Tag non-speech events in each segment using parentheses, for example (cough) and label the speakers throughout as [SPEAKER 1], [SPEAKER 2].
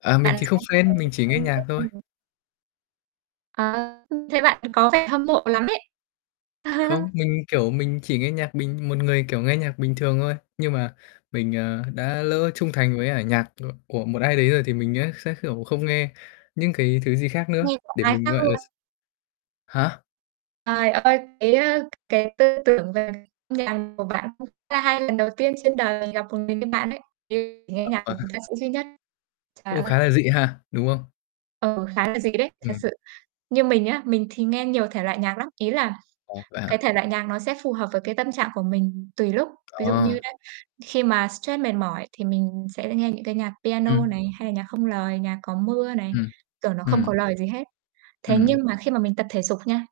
[SPEAKER 1] À, mình
[SPEAKER 2] Bạn
[SPEAKER 1] thì không
[SPEAKER 2] sao
[SPEAKER 1] fan, mình chỉ nghe nhạc thôi.
[SPEAKER 2] (unintelligible) Ờ, thấy bạn có vẻ hâm mộ lắm ấy.
[SPEAKER 1] Không,
[SPEAKER 2] (chuckles)
[SPEAKER 1] mình, kiểu, mình chỉ nghe nhạc bình một người, kiểu, nghe nhạc bình thường thôi. Nhưng mà mình, ờ, đã lỡ trung thành với cả nhạc ng của một ai đấy rồi thì mình á sẽ, kiểu, không nghe những cái thứ gì khác nữa,
[SPEAKER 2] Nghe của
[SPEAKER 1] để
[SPEAKER 2] ai
[SPEAKER 1] mình
[SPEAKER 2] khác
[SPEAKER 1] gọi là
[SPEAKER 2] luôn.
[SPEAKER 1] s Hả?
[SPEAKER 2] Trời ơi, cái, ơ, cái tư tưởng về âm nhạc của bạn cũng là hay, lần đầu tiên trên đời gặp một người như bạn đấy, chỉ nghe nhạc của một ca sĩ duy nhất. Trời
[SPEAKER 1] Cũng
[SPEAKER 2] ơi!
[SPEAKER 1] khá là dị ha, đúng không?
[SPEAKER 2] Ừ, khá là dị đấy, thật
[SPEAKER 1] Ừm.
[SPEAKER 2] sự. Như mình á, mình thì nghe nhiều thể loại nhạc lắm, ý là
[SPEAKER 1] Ồ, vậy
[SPEAKER 2] cái
[SPEAKER 1] hả?
[SPEAKER 2] thể loại nhạc nó sẽ phù hợp với cái tâm trạng của mình tùy lúc. Ví dụ như
[SPEAKER 1] À.
[SPEAKER 2] đấy khi mà stress mệt mỏi thì mình sẽ nghe những cái nhạc piano
[SPEAKER 1] Ừm.
[SPEAKER 2] này, hay là nhạc không lời, nhạc có mưa này,
[SPEAKER 1] Ừm.
[SPEAKER 2] tưởng nó không
[SPEAKER 1] Ừm.
[SPEAKER 2] có lời gì hết. Thế
[SPEAKER 1] Ừm.
[SPEAKER 2] nhưng mà khi mà mình tập thể dục nha,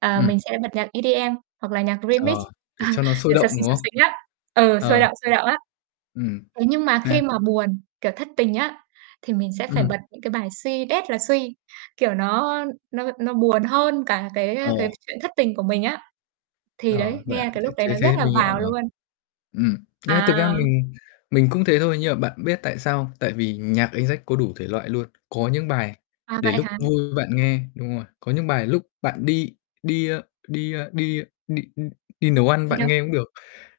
[SPEAKER 2] ờ, mình
[SPEAKER 1] Ừm.
[SPEAKER 2] sẽ bật nhạc EDM hoặc là nhạc Remix,
[SPEAKER 1] Ờ. Để cho nó
[SPEAKER 2] (chuckles)
[SPEAKER 1] sôi
[SPEAKER 2] kiểu, xập
[SPEAKER 1] động,
[SPEAKER 2] xình,
[SPEAKER 1] đúng
[SPEAKER 2] xập
[SPEAKER 1] không?
[SPEAKER 2] xình á, ừ, sôi
[SPEAKER 1] Ờ.
[SPEAKER 2] động, sôi động á.
[SPEAKER 1] Ừm.
[SPEAKER 2] Thế nhưng mà
[SPEAKER 1] Nè.
[SPEAKER 2] khi mà buồn, kiểu, thất tình á, thì mình sẽ phải
[SPEAKER 1] Ừm.
[SPEAKER 2] bật những cái bài suy đét là suy, kiểu, nó nó nó buồn hơn cả cái,
[SPEAKER 1] Ờ.
[SPEAKER 2] ơ, cái chuyện thất tình của mình á. Thì
[SPEAKER 1] Ờ,
[SPEAKER 2] đấy,
[SPEAKER 1] vậy à?
[SPEAKER 2] nghe cái
[SPEAKER 1] Thế
[SPEAKER 2] lúc đấy
[SPEAKER 1] thế
[SPEAKER 2] nó rất
[SPEAKER 1] thế
[SPEAKER 2] là
[SPEAKER 1] mình hiểu
[SPEAKER 2] vào
[SPEAKER 1] rồi.
[SPEAKER 2] luôn.
[SPEAKER 1] Ừm. Nghĩa là thực ra
[SPEAKER 2] À!
[SPEAKER 1] mình mình cũng thế thôi, nhưng mà bạn biết tại sao không? Tại vì nhạc anh Jack có đủ thể loại luôn, có những bài
[SPEAKER 2] À,
[SPEAKER 1] để
[SPEAKER 2] vậy
[SPEAKER 1] lúc
[SPEAKER 2] hả?
[SPEAKER 1] vui bạn nghe đúng rồi, có những bài lúc bạn đi đi, a, đi, a, đi, a, đi, ưm, đi nấu ăn
[SPEAKER 2] Đi
[SPEAKER 1] bạn
[SPEAKER 2] đâu?
[SPEAKER 1] nghe cũng được,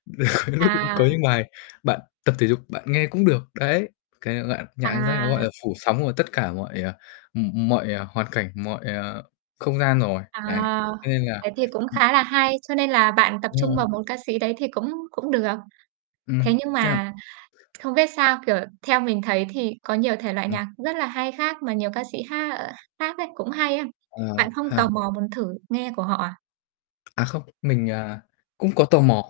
[SPEAKER 1] (chuckles)
[SPEAKER 2] À.
[SPEAKER 1] có những bài bạn tập thể dục bạn nghe cũng được, đấy. Cái lạ nhạc anh Jack nó, gọi
[SPEAKER 2] À.
[SPEAKER 1] là, phủ sóng của tất cả mọi, ờ, ừm, ừm, mọi, ờ, hoàn cảnh, mọi, ờ, không gian rồi,
[SPEAKER 2] À.
[SPEAKER 1] đấy. Cho nên là
[SPEAKER 2] Thế thì cũng
[SPEAKER 1] ừm.
[SPEAKER 2] khá là hay, cho nên là bạn tập
[SPEAKER 1] Đúng
[SPEAKER 2] trung
[SPEAKER 1] rồi.
[SPEAKER 2] vào một ca sĩ đấy thì cũng cũng được. Thế
[SPEAKER 1] Ừm.
[SPEAKER 2] nhưng mà
[SPEAKER 1] (unintelligible)
[SPEAKER 2] không biết sao, kiểu, theo mình thấy thì có nhiều thể loại
[SPEAKER 1] Ừm.
[SPEAKER 2] nhạc rất là hay khác mà nhiều ca sĩ hát, ờ, khác ấy cũng hay á.
[SPEAKER 1] Ờ,
[SPEAKER 2] Bạn không tò
[SPEAKER 1] ha.
[SPEAKER 2] mò muốn thử nghe của họ à?
[SPEAKER 1] À, không, mình, à, cũng có tò mò.